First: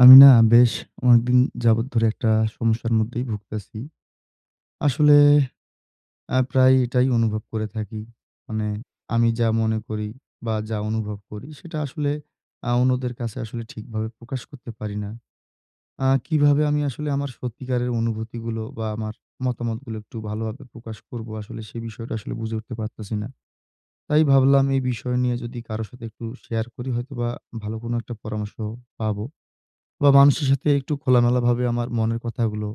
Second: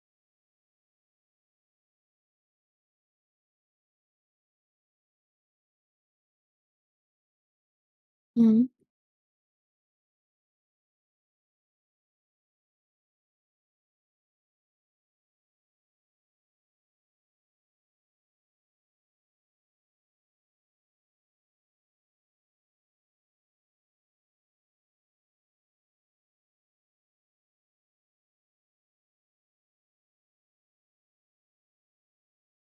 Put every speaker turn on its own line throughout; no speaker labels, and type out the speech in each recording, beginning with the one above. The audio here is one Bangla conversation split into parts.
আমি না বেশ অনেকদিন যাবৎ ধরে একটা সমস্যার মধ্যেই ভুগতেছি। আসলে প্রায় এটাই অনুভব করে থাকি।
হুম,
মানে আমি যা মনে করি বা যা অনুভব করি সেটা আসলে অন্যদের কাছে আসলে ঠিকভাবে প্রকাশ করতে পারি না। কিভাবে আমি আসলে আমার সত্যিকারের অনুভূতিগুলো বা আমার মতামতগুলো একটু ভালোভাবে প্রকাশ করব আসলে সে বিষয়টা আসলে বুঝে উঠতে পারতেছি না। তাই ভাবলাম এই বিষয় নিয়ে যদি কারো সাথে একটু শেয়ার করি, হয়তোবা ভালো কোনো একটা পরামর্শ পাবো। বা মানুষের সাথে একটু খোলামেলাভাবে আমার মনের কথাগুলো,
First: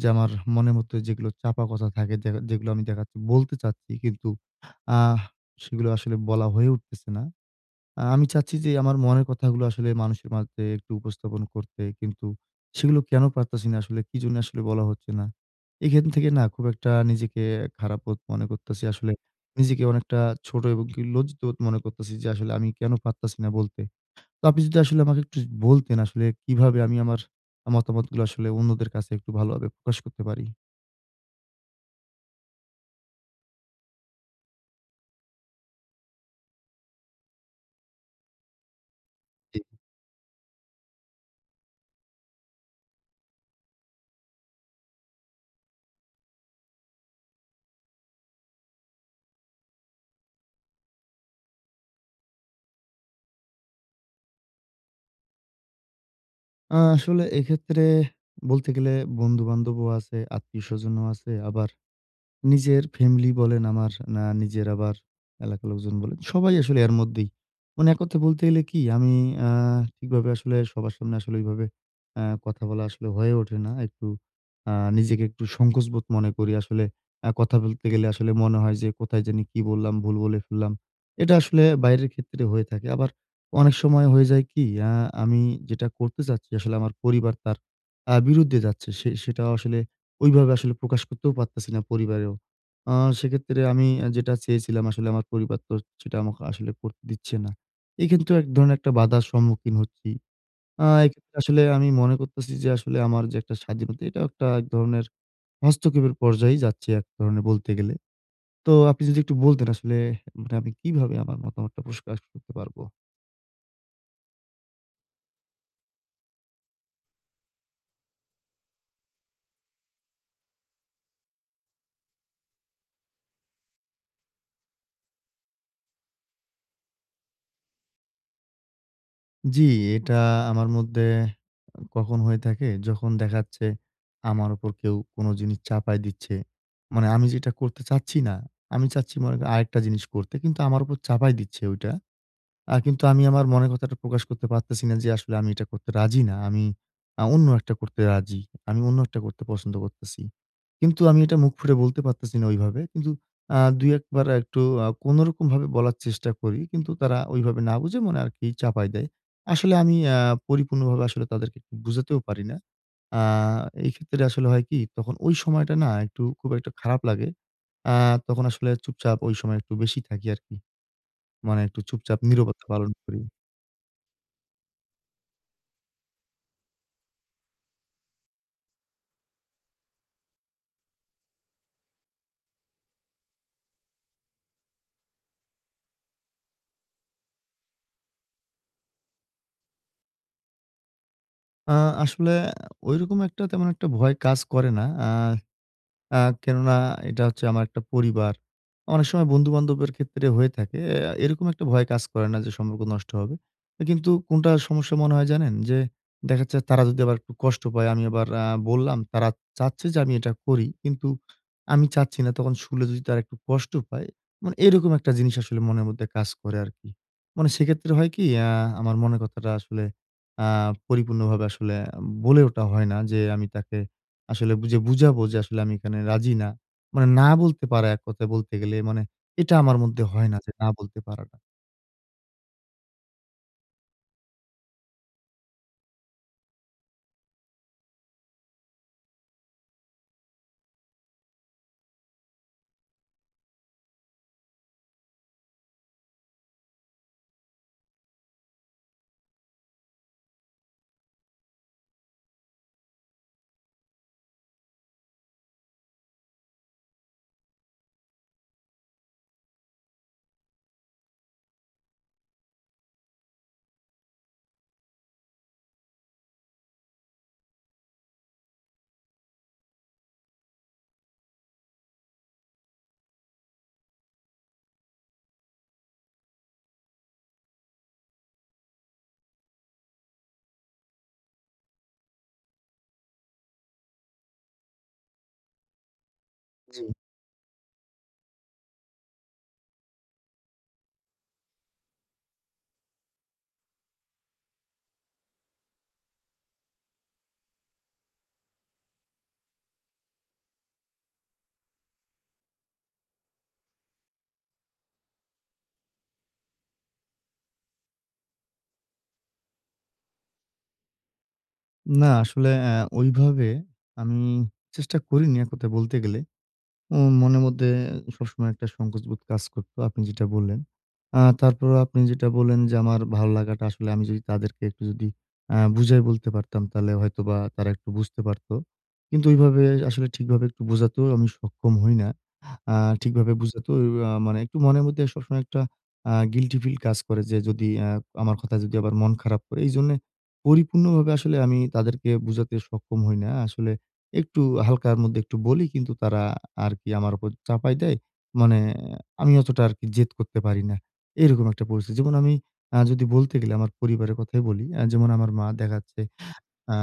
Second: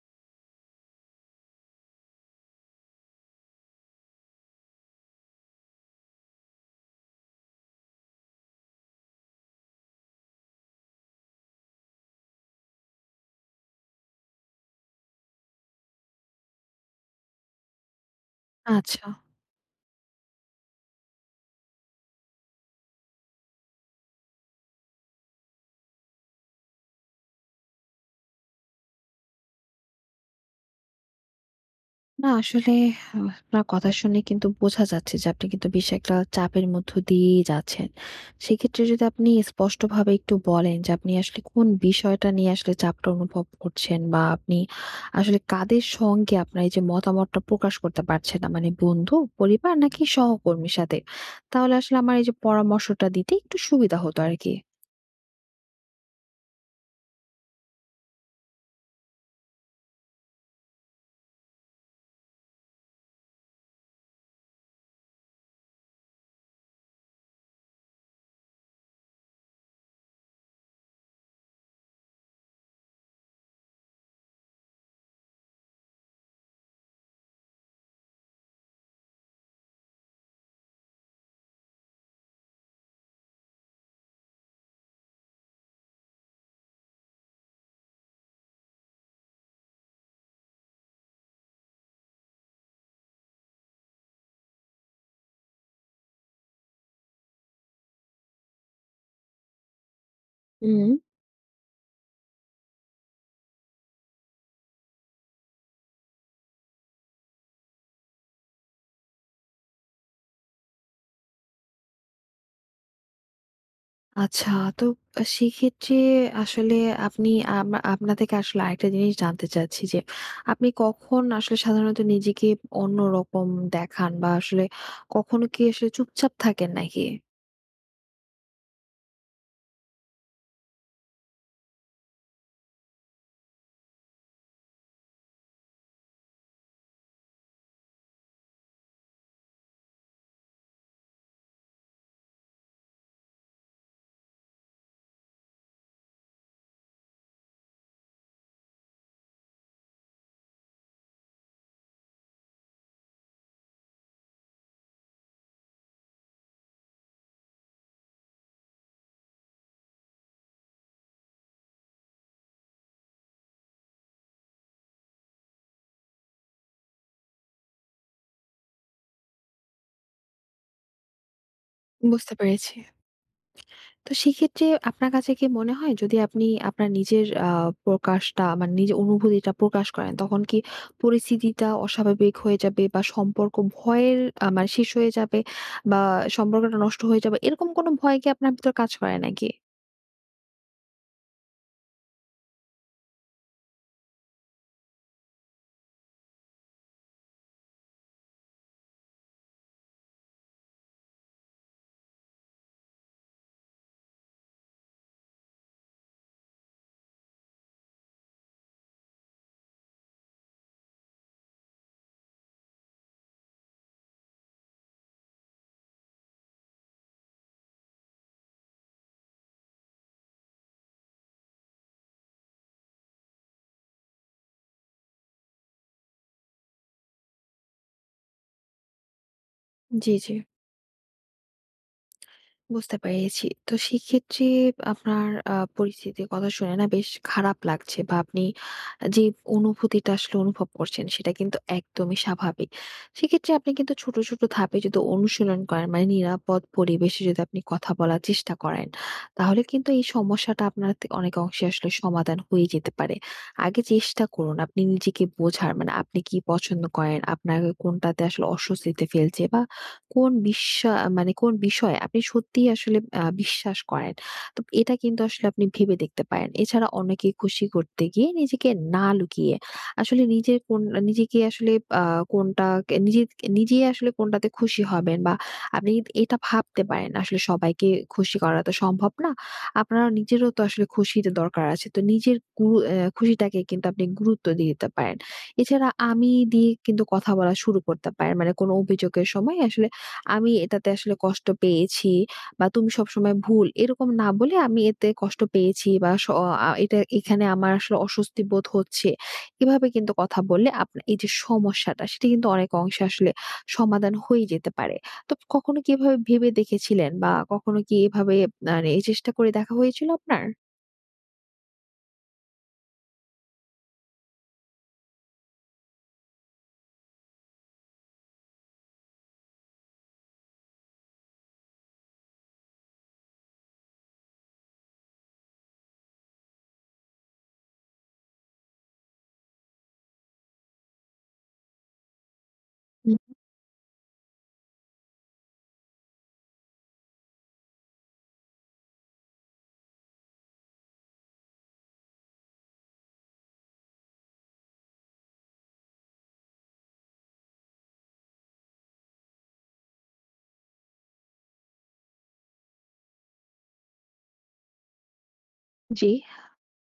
যে আমার মনের মধ্যে যেগুলো চাপা কথা থাকে, দেখা যেগুলো আমি দেখাচ্ছি বলতে চাচ্ছি কিন্তু আহ সেগুলো আসলে বলা হয়ে উঠতেছে না। আমি চাচ্ছি যে আমার মনের কথাগুলো আসলে মানুষের মাঝে একটু উপস্থাপন করতে, কিন্তু সেগুলো কেন পারতাছি না, আসলে কি জন্য আসলে বলা হচ্ছে না। এখান থেকে না খুব একটা নিজেকে খারাপ বোধ মনে করতেছি
আচ্ছা।
আসলে। নিজেকে অনেকটা ছোট এবং কি লজ্জিত বোধ মনে করতেছি যে আসলে আমি কেন পারতাছি না বলতে। তো আপনি যদি আসলে আমাকে একটু বলতেন, আসলে কিভাবে আমি আমার মতামতগুলো আসলে অন্যদের কাছে একটু ভালোভাবে প্রকাশ করতে পারি?
না আসলে আপনার কথা শুনে কিন্তু বোঝা যাচ্ছে যে আপনি কিন্তু বেশ একটা চাপের মধ্য দিয়েই যাচ্ছেন। সেক্ষেত্রে যদি আপনি
জি।
স্পষ্টভাবে একটু বলেন যে আপনি আসলে কোন বিষয়টা নিয়ে আসলে চাপটা অনুভব করছেন বা আপনি আসলে কাদের সঙ্গে আপনার এই যে মতামতটা প্রকাশ করতে পারছেন না, মানে বন্ধু, পরিবার নাকি সহকর্মীর সাথে? তাহলে আসলে আমার এই যে পরামর্শটা দিতে একটু সুবিধা হতো আরকি।
আসলে এক্ষেত্রে বলতে গেলে বন্ধু-বান্ধবও আছে, আত্মীয়স্বজনও আছে, আবার নিজের ফ্যামিলি বলেন আমার, না নিজের, আবার এলাকার লোকজন বলেন, সবাই আসলে এর মধ্যেই। মানে এক কথায় বলতে গেলে কি, আমি আ ঠিকভাবে আসলে সবার সামনে আসলে ওইভাবে কথা বলা আসলে হয়ে ওঠে না। একটু নিজেকে একটু সংকোচবোধ মনে করি। আসলে কথা বলতে গেলে আসলে মনে হয় যে কোথায় জানি কি বললাম, ভুল বলে ফেললাম। এটা আসলে বাইরের ক্ষেত্রে হয়ে থাকে। আবার অনেক সময় হয়ে যায় কি আ আমি যেটা করতে চাচ্ছি, আসলে আমার পরিবার তার বিরুদ্ধে যাচ্ছে। সেটাও আসলে ওইভাবে আসলে প্রকাশ করতেও পারতেছি না পরিবারেও। আ সেক্ষেত্রে আমি যেটা চেয়েছিলাম আসলে, আমার পরিবার তো সেটা আমাকে আসলে করতে দিচ্ছে না। এক্ষেত্রেও এক ধরনের একটা বাধার সম্মুখীন হচ্ছি।
হুম।
এক্ষেত্রে আসলে আমি মনে করতেছি যে আসলে আমার যে একটা স্বাধীনতা, এটাও একটা এক ধরনের হস্তক্ষেপের পর্যায়েই যাচ্ছে এক ধরনের, বলতে গেলে। তো আপনি যদি একটু বলতেন আসলে, মানে আমি কিভাবে আমার মতামতটা প্রকাশ করতে পারবো?
আচ্ছা, তো সেক্ষেত্রে আসলে আপনি আপনা থেকে আসলে আরেকটা জিনিস জানতে চাচ্ছি যে, আপনি কখন আসলে সাধারণত নিজেকে অন্যরকম দেখান, বা আসলে কখনো কি আসলে চুপচাপ থাকেন নাকি?
জি, এটা আমার মধ্যে কখন হয়ে থাকে? যখন দেখা যাচ্ছে আমার উপর কেউ কোন জিনিস চাপায় দিচ্ছে। মানে আমি যেটা করতে চাচ্ছি না। আমি চাচ্ছি মনে করেন আরেকটা জিনিস করতে, কিন্তু আমার উপর চাপায় দিচ্ছে ওইটা। কিন্তু আমি আমার মনের কথাটা প্রকাশ করতে পারতেছি না যে আসলে আমি এটা করতে রাজি না। আমি অন্য একটা করতে রাজি। আমি অন্য একটা করতে পছন্দ করতেছি। কিন্তু আমি এটা মুখ ফুটে বলতে পারতেছি না ওইভাবে। কিন্তু ২-১ বার একটু কোনরকমভাবে বলার চেষ্টা করি। কিন্তু তারা ওইভাবে না বুঝে মনে আরকি চাপায় দেয়। আসলে আমি পরিপূর্ণভাবে আসলে তাদেরকে একটু বুঝাতেও পারি না। আ এই ক্ষেত্রে আসলে হয় কি, তখন ওই সময়টা না একটু খুব একটা খারাপ লাগে। আ তখন আসলে চুপচাপ ওই সময় একটু বেশি থাকি আরকি। মানে একটু চুপচাপ
বুঝতে
নীরবতা
পেরেছি।
পালন করি।
তো সেক্ষেত্রে আপনার কাছে কি মনে হয়, যদি আপনি আপনার নিজের প্রকাশটা, মানে নিজের অনুভূতিটা প্রকাশ করেন, তখন কি পরিস্থিতিটা অস্বাভাবিক হয়ে যাবে, বা সম্পর্ক ভয়ের মানে শেষ হয়ে যাবে, বা সম্পর্কটা নষ্ট হয়ে যাবে, এরকম কোনো ভয় কি আপনার ভিতর কাজ করে নাকি?
আ আসলে ঐরকম একটা তেমন একটা ভয় কাজ করে না। আ আ কেননা এটা হচ্ছে আমার একটা পরিবার। অনেক সময় বন্ধু-বান্ধবের ক্ষেত্রে হয়ে থাকে। এরকম একটা ভয় কাজ করে না যে সম্পর্ক নষ্ট হবে। কিন্তু কোনটা সমস্যা মনে হয় জানেন? যে দেখা যাচ্ছে তারা যদি আবার একটু কষ্ট পায়, আমি আবার বললাম, তারা চাচ্ছে যে আমি এটা করি, কিন্তু আমি চাচ্ছি না। তখন শুনলে যদি তারা একটু কষ্ট পায়, মানে এরকম একটা জিনিস আসলে মনের মধ্যে কাজ করে আরকি। মানে সেক্ষেত্রে হয় কি? আমার মনের কথাটা আসলে আ পরিপূর্ণভাবে আসলে বলে ওঠা হয় না যে আমি তাকে আসলে বুঝে বুঝাবো যে আসলে আমি এখানে রাজি না। মানে না বলতে পারা, এক কথায় বলতে গেলে মানে এটা আমার মধ্যে
জি,
হয়
জি।
না, যে না বলতে পারাটা।
বুঝতে পেরেছি। তো সেক্ষেত্রে আপনার পরিস্থিতির কথা শুনে না বেশ খারাপ লাগছে, বা আপনি যে অনুভূতিটা আসলে অনুভব করছেন, সেটা কিন্তু একদমই স্বাভাবিক। সেক্ষেত্রে আপনি কিন্তু ছোট, ছোট ধাপে যদি অনুশীলন করেন, মানে নিরাপদ পরিবেশে যদি আপনি কথা বলার চেষ্টা করেন, তাহলে কিন্তু এই সমস্যাটা আপনার তে অনেক অংশে আসলে সমাধান হয়ে যেতে পারে। আগে চেষ্টা করুন আপনি নিজেকে বোঝার, মানে আপনি কি পছন্দ করেন, আপনাকে কোনটাতে আসলে অস্বস্তিতে ফেলছে, বা কোন মানে কোন বিষয়ে আপনি সত্যিই আসলে বিশ্বাস করেন। তো এটা কিন্তু আসলে আপনি ভেবে দেখতে পারেন। এছাড়া অন্যকে খুশি করতে গিয়ে নিজেকে না লুকিয়ে আসলে নিজের কোন নিজেকে আসলে আ কোনটা নিজে নিজেই আসলে কোনটাতে খুশি হবেন, বা আপনি এটা ভাবতে পারেন। আসলে সবাইকে খুশি করা তো সম্ভব না। আপনার নিজেরও তো আসলে খুশির দরকার আছে। তো নিজের গুরু আ খুশিটাকে কিন্তু আপনি গুরুত্ব দিয়ে দিতে পারেন। এছাড়া আমি দিয়ে
জি।
কিন্তু কথা বলা শুরু করতে পারেন। মানে কোন অভিযোগের সময় আসলে আমি এটাতে আসলে কষ্ট পেয়েছি, বা তুমি সবসময় ভুল। এরকম না বলে আমি এতে কষ্ট পেয়েছি বা স আ এটা এখানে আমার আসলে অস্বস্তি বোধ হচ্ছে। এভাবে কিন্তু কথা বললে আপনার এই যে সমস্যাটা, সেটা কিন্তু অনেক অংশে আসলে সমাধান হয়ে যেতে পারে। তো কখনো কি এভাবে ভেবে দেখেছিলেন, বা কখনো কি এভাবে মানে এই চেষ্টা করে দেখা হয়েছিল আপনার?
না আসলে ওইভাবে আমি চেষ্টা করিনি, এক কথায় বলতে গেলে। মনের মধ্যে সবসময় একটা সংকোচবোধ কাজ করতো, আপনি যেটা বললেন। তারপরেও আপনি যেটা বললেন যে, আমার ভালো লাগাটা আসলে আমি যদি তাদেরকে একটু যদি বুঝায় বলতে পারতাম, তাহলে হয়তোবা তারা একটু বুঝতে পারত। কিন্তু ওইভাবে আসলে ঠিকভাবে একটু বোঝাতেও আমি সক্ষম হই না। আ
হুম,
ঠিকভাবে বোঝাতেও মানে একটু মনের মধ্যে সবসময় একটা গিল্টি ফিল কাজ করে যে, যদি আমার কথা যদি আবার মন খারাপ করে। এইজন্যে পরিপূর্ণভাবে আসলে আমি তাদেরকে বোঝাতে সক্ষম হই না। আসলে একটু হালকার মধ্যে একটু বলি, কিন্তু তারা আরকি আমার উপর চাপাই দেয়। মানে আমি অতটা আরকি জেদ করতে পারি না। এরকম একটা পরিস্থিতি। যেমন আমি যদি বলতে গেলে আমার পরিবারের কথাই বলি। যেমন আমার মা দেখা যাচ্ছে,
জি।
আ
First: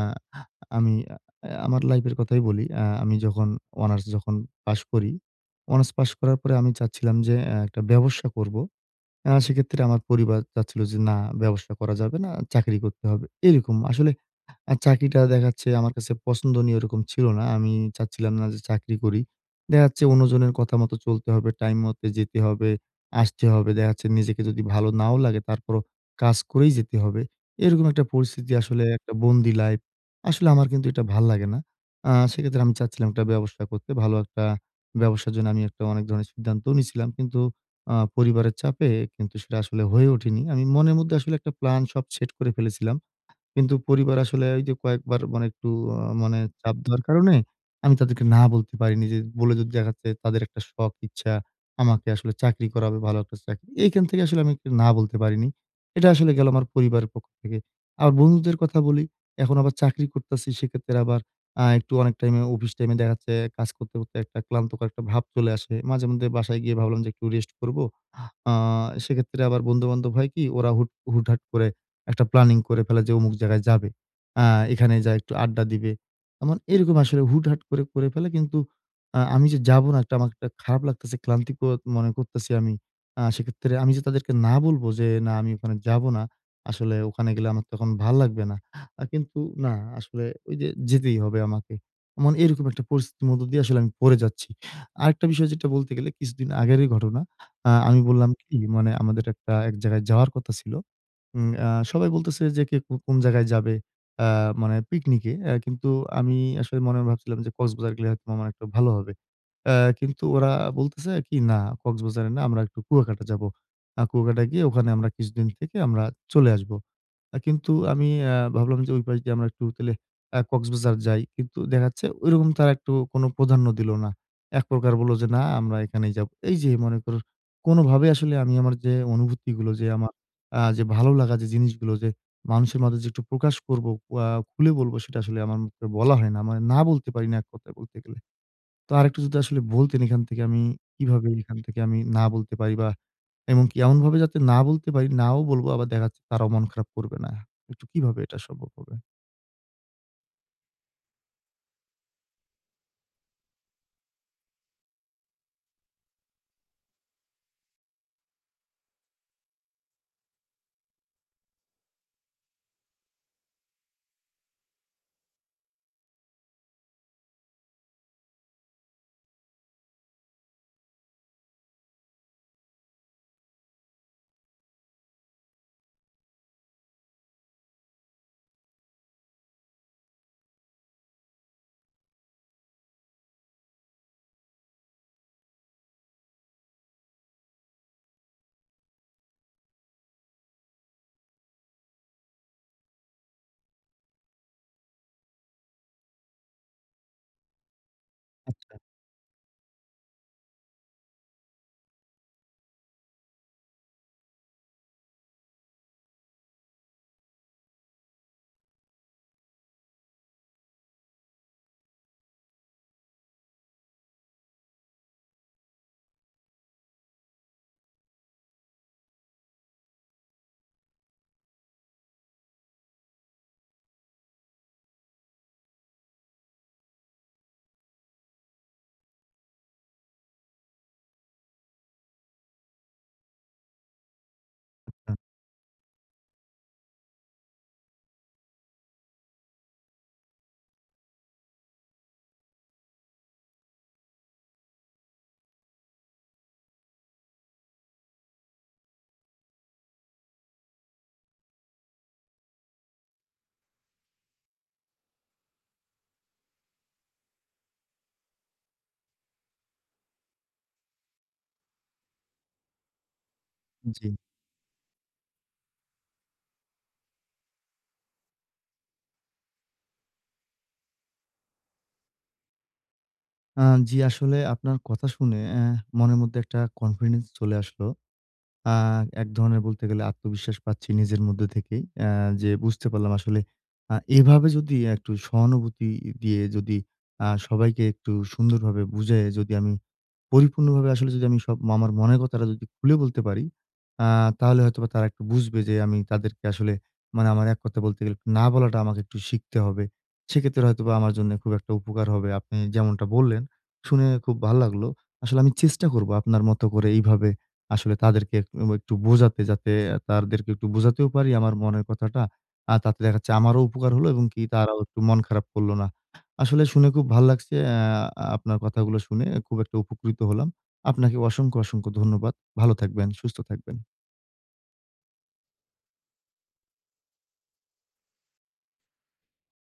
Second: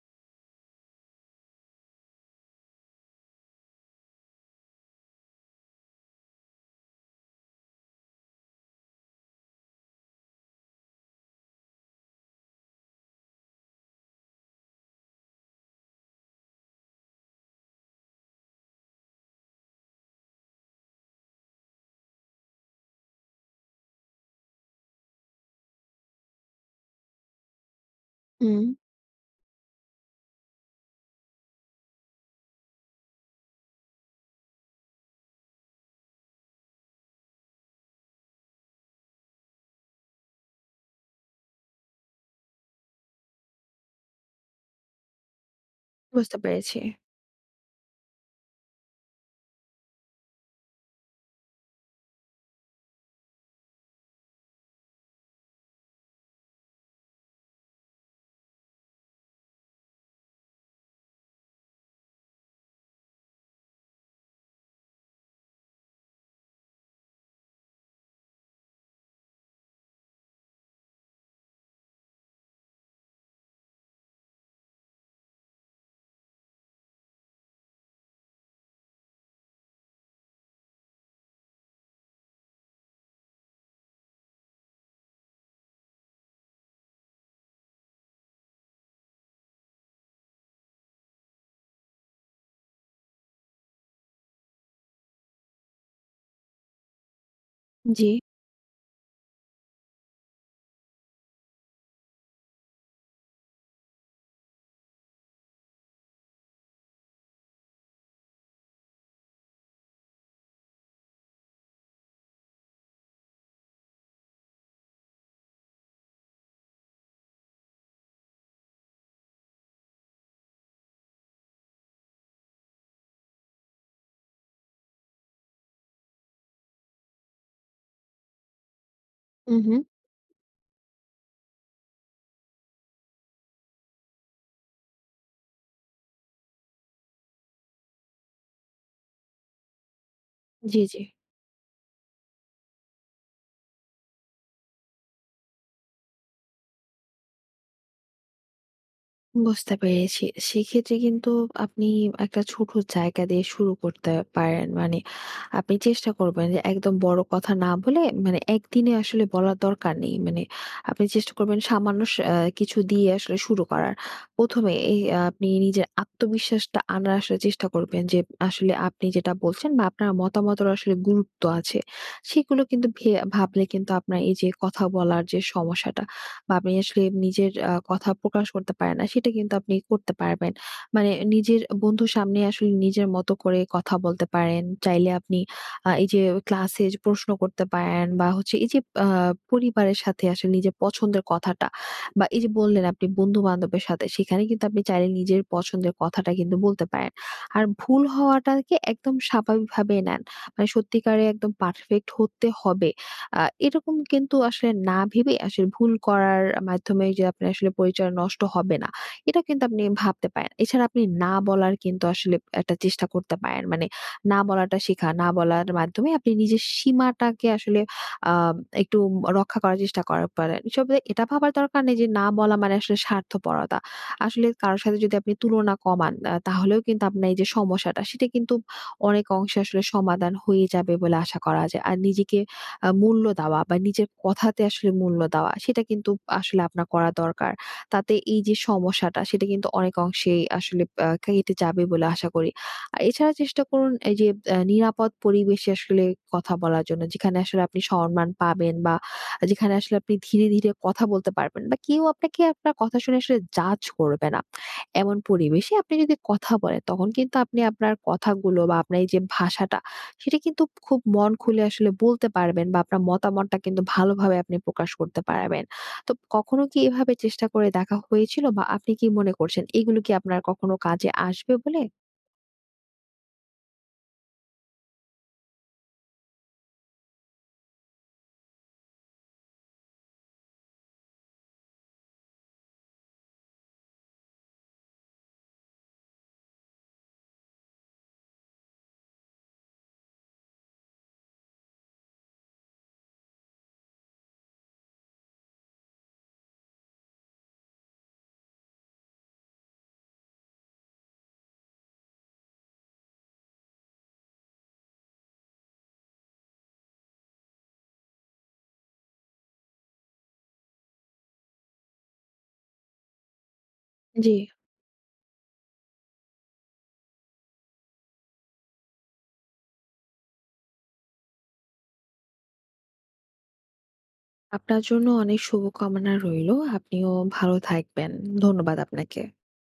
আমি আমার লাইফের কথাই বলি। আমি যখন অনার্স যখন পাস করি, অনার্স পাস করার পরে আমি চাচ্ছিলাম যে, একটা ব্যবসা করব। সেক্ষেত্রে আমার পরিবার চাচ্ছিল যে, "না, ব্যবসা করা যাবে না, চাকরি করতে হবে।" এরকম। আসলে চাকরিটা দেখাচ্ছে আমার কাছে পছন্দনীয় এরকম ছিল না। আমি চাচ্ছিলাম না যে চাকরি করি। দেখা যাচ্ছে অন্যজনের কথা মতো চলতে হবে, টাইম মতে যেতে হবে, আসতে হবে। দেখা যাচ্ছে নিজেকে যদি ভালো নাও লাগে, তারপরও কাজ করেই যেতে হবে। এরকম একটা পরিস্থিতি,
হুম।
আসলে একটা বন্দি লাইফ। আসলে আমার কিন্তু এটা ভাল লাগে না। সেক্ষেত্রে আমি চাচ্ছিলাম একটা ব্যবসা করতে। ভালো একটা ব্যবসার জন্য আমি একটা অনেক ধরনের সিদ্ধান্তও নিছিলাম। কিন্তু পরিবারের চাপে কিন্তু সেটা আসলে হয়ে ওঠেনি। আমি মনের মধ্যে আসলে একটা প্ল্যান সব সেট করে ফেলেছিলাম। কিন্তু পরিবার আসলে ওই যে কয়েকবার মানে একটু
বুঝতে
মানে চাপ
পেরেছি।
দেওয়ার কারণে আমি তাদেরকে না বলতে পারিনি, যে বলে যদি দেখা যাচ্ছে তাদের একটা শখ, ইচ্ছা আমাকে আসলে চাকরি করাবে, ভালো একটা চাকরি। এইখান থেকে আসলে আমি একটু না বলতে পারিনি। এটা আসলে গেল আমার পরিবারের পক্ষ থেকে। আর বন্ধুদের কথা বলি, এখন আবার চাকরি করতাছি, সেক্ষেত্রে আবার একটু অনেক টাইমে, অফিস টাইমে দেখা যাচ্ছে কাজ করতে, করতে একটা ক্লান্তকর একটা ভাব চলে আসে। মাঝেমধ্যে বাসায় গিয়ে ভাবলাম যে একটু রেস্ট করব। আ সেক্ষেত্রে আবার বন্ধু-বান্ধব হয় কি, ওরা হুটহাট করে একটা প্ল্যানিং করে ফেলা যে অমুক জায়গায় যাবে। আ এখানে যায়ে একটু আড্ডা দিবে। এরকম আসলে হুটহাট করে, করে ফেলে, কিন্তু আমি যে যাবো না, একটা আমার একটা খারাপ লাগতেছে, ক্লান্তিবোধ মনে করতেছি আমি। সেক্ষেত্রে আমি যে তাদেরকে না বলবো যে, "না, আমি ওখানে যাবো না। আসলে ওখানে গেলে আমার তখন ভাল লাগবে না।" কিন্তু না, আসলে ওই যে যেতেই হবে আমাকে। এরকম একটা পরিস্থিতির মধ্য দিয়ে আসলে আমি পড়ে যাচ্ছি। আরেকটা বিষয় যেটা বলতে গেলে, কিছুদিন আগেরই ঘটনা। আমি
জি।
বললাম কি, মানে আমাদের একটা এক জায়গায় যাওয়ার কথা ছিল। উম আ সবাই বলতেছে যে কে কো কোন জায়গায় যাবে, আ মানে পিকনিকে। কিন্তু আমি আসলে মনে, মনে ভাবছিলাম যে কক্সবাজার গেলে হয়তোবা আমার একটা ভালো হবে। আ কিন্তু ওরা বলতেছে কি, "না, কক্সবাজারে না, আমরা একটু কুয়াকাটা যাবো। কুয়াকাটা গিয়ে ওখানে আমরা কিছুদিন থেকে আমরা চলে আসবো।" কিন্তু আমি ভাবলাম যে ওই পাশ দিয়ে আমরা একটু তাইলে কক্সবাজার যাই। কিন্তু দেখা যাচ্ছে ঐরকম তারা একটু কোনো প্রাধান্য দিল না। এক প্রকার বলল যে, "না, আমরা এখানেই যাবো।" এই যে মনে করুন, কোনোভাবে আসলে আমি আমার যে
হু,
অনুভূতিগুলো,
হু।
যে আমার যে ভালো লাগা, যে জিনিসগুলো যে মানুষের মাঝে যে একটু প্রকাশ করবো, আ খুলে বলবো, সেটা আসলে আমার মুখে বলা হয় না। মানে না বলতে পারি না, এক কথায় বলতে গেলে। তো আরেকটু যদি আসলে বলতেন, এখান থেকে আমি
জি, জি।
কিভাবে, এখান থেকে আমি না বলতে পারি বা এবং কি এমনভাবে যাতে না বলতে পারি, নাও বলবো, আবার দেখা যাচ্ছে তারাও মন খারাপ করবে না। একটু কিভাবে এটা সম্ভব হবে?
বুঝতে পেরেছি। সেক্ষেত্রে কিন্তু আপনি একটা ছোট জায়গা দিয়ে শুরু করতে পারেন। মানে আপনি চেষ্টা করবেন যে একদম বড় কথা না বলে, মানে একদিনে আসলে বলার দরকার নেই। মানে আপনি চেষ্টা করবেন সামান্য স আ কিছু দিয়ে আসলে শুরু করার। ১ম এ এই আপনি নিজের আত্মবিশ্বাসটা আনার আসলে চেষ্টা করবেন যে আসলে আপনি যেটা বলছেন, বা আপনার মতামতের আসলে গুরুত্ব আছে। সেগুলো কিন্তু ভাবলে কিন্তু আপনার এই যে কথা বলার যে সমস্যাটা, বা আপনি আসলে নিজের কথা প্রকাশ করতে পারেন না, সেটা কিন্তু আপনি করতে পারবেন। মানে নিজের বন্ধুর সামনে আসলে নিজের মতো করে কথা বলতে পারেন। চাইলে আপনি এই যে ক্লাসে প্রশ্ন করতে পারেন, বা হচ্ছে এই যে আ পরিবারের সাথে আসলে নিজের পছন্দের কথাটা, বা এই যে বললেন আপনি বন্ধু-বান্ধবের সাথে, সেখানে কিন্তু আপনি চাইলে নিজের পছন্দের কথাটা কিন্তু বলতে পারেন। আর ভুল হওয়াটাকে
আচ্ছা,
একদম স্বাভাবিকভাবে নেন। মানে সত্যিকারে একদম পারফেক্ট হতে হবে আ এরকম কিন্তু আসলে না ভেবে আসলে ভুল করার মাধ্যমে যে আপনার আসলে পরিচয় নষ্ট হবে না, এটা কিন্তু আপনি ভাবতে পারেন। এছাড়া আপনি না বলার কিন্তু আসলে একটা চেষ্টা করতে পারেন। মানে না বলাটা শেখা, না বলার মাধ্যমে আপনি নিজের সীমাটাকে আসলে আ একটু রক্ষা করার চেষ্টা করা পারেন। এসবে এটা ভাবার দরকার নেই যে না বলা মানে আসলে স্বার্থপরতা। আসলে কারো সাথে যদি আপনি তুলনা কমান তাহলেও কিন্তু আপনার এই যে সমস্যাটা, সেটা কিন্তু অনেক অংশে আসলে সমাধান হয়ে যাবে বলে আশা করা যায়। আর নিজেকে মূল্য দেওয়া, বা নিজের কথাতে আসলে মূল্য দেওয়া, সেটা কিন্তু আসলে আপনার করা দরকার। তাতে এই যে সমস্যাটা, সেটা কিন্তু অনেক অংশেই আসলে কেটে যাবে বলে আশা করি। আর এছাড়া চেষ্টা করুন এই যে নিরাপদ পরিবেশে আসলে কথা বলার জন্য, যেখানে আসলে আপনি সম্মান পাবেন, বা যেখানে আসলে আপনি ধীরে, ধীরে কথা বলতে পারবেন, বা কেউ আপনাকে আপনার কথা শুনে আসলে জাজ করবে না। এমন পরিবেশে আপনি যদি কথা বলেন, তখন কিন্তু আপনি আপনার কথাগুলো, বা আপনার এই যে ভাষাটা সেটা কিন্তু খুব মন খুলে আসলে বলতে পারবেন, বা আপনার মতামতটা কিন্তু
জি।
ভালোভাবে আপনি প্রকাশ করতে পারবেন। তো কখনো কি এভাবে চেষ্টা করে দেখা হয়েছিল, বা আপনি কি মনে করছেন এগুলো কি আপনার কখনো কাজে আসবে বলে?
আ জি, আসলে আপনার কথা শুনে মনের মধ্যে একটা কনফিডেন্স চলে আসলো। আ এক ধরনের বলতে গেলে আত্মবিশ্বাস পাচ্ছি নিজের মধ্যে থেকেই। যে বুঝতে পারলাম আসলে, এভাবে যদি একটু সহানুভূতি দিয়ে, যদি সবাইকে একটু সুন্দরভাবে বুঝায়ে, যদি আমি পরিপূর্ণভাবে আসলে, যদি আমি সব আমার মনের কথাটা যদি খুলে বলতে পারি, আ তাহলে হয়তোবা তারা একটু বুঝবে যে আমি তাদেরকে আসলে, মানে আমার এক কথা বলতে গেলে না বলাটা আমাকে একটু শিখতে হবে। সেক্ষেত্রে হয়তোবা আমার জন্য খুব একটা উপকার হবে। আপনি যেমনটা বললেন, শুনে খুব ভাল লাগলো। আসলে আমি চেষ্টা করব আপনার মতো করে এইভাবে আসলে তাদেরকে একটু বোঝাতে, যাতে তাদেরকে একটু বোঝাতেও পারি আমার মনের কথাটা। আর তাতে দেখা যাচ্ছে আমারও উপকার হলো এবং
জি,
কি তারাও একটু মন খারাপ করল না। আসলে শুনে খুব ভাল লাগছে। আপনার কথাগুলো শুনে খুব একটা উপকৃত হলাম। আপনাকে অসংখ্য, অসংখ্য ধন্যবাদ। ভালো থাকবেন, সুস্থ থাকবেন।
আপনার জন্য অনেক শুভকামনা রইলো। আপনিও ভালো থাকবেন। ধন্যবাদ আপনাকে।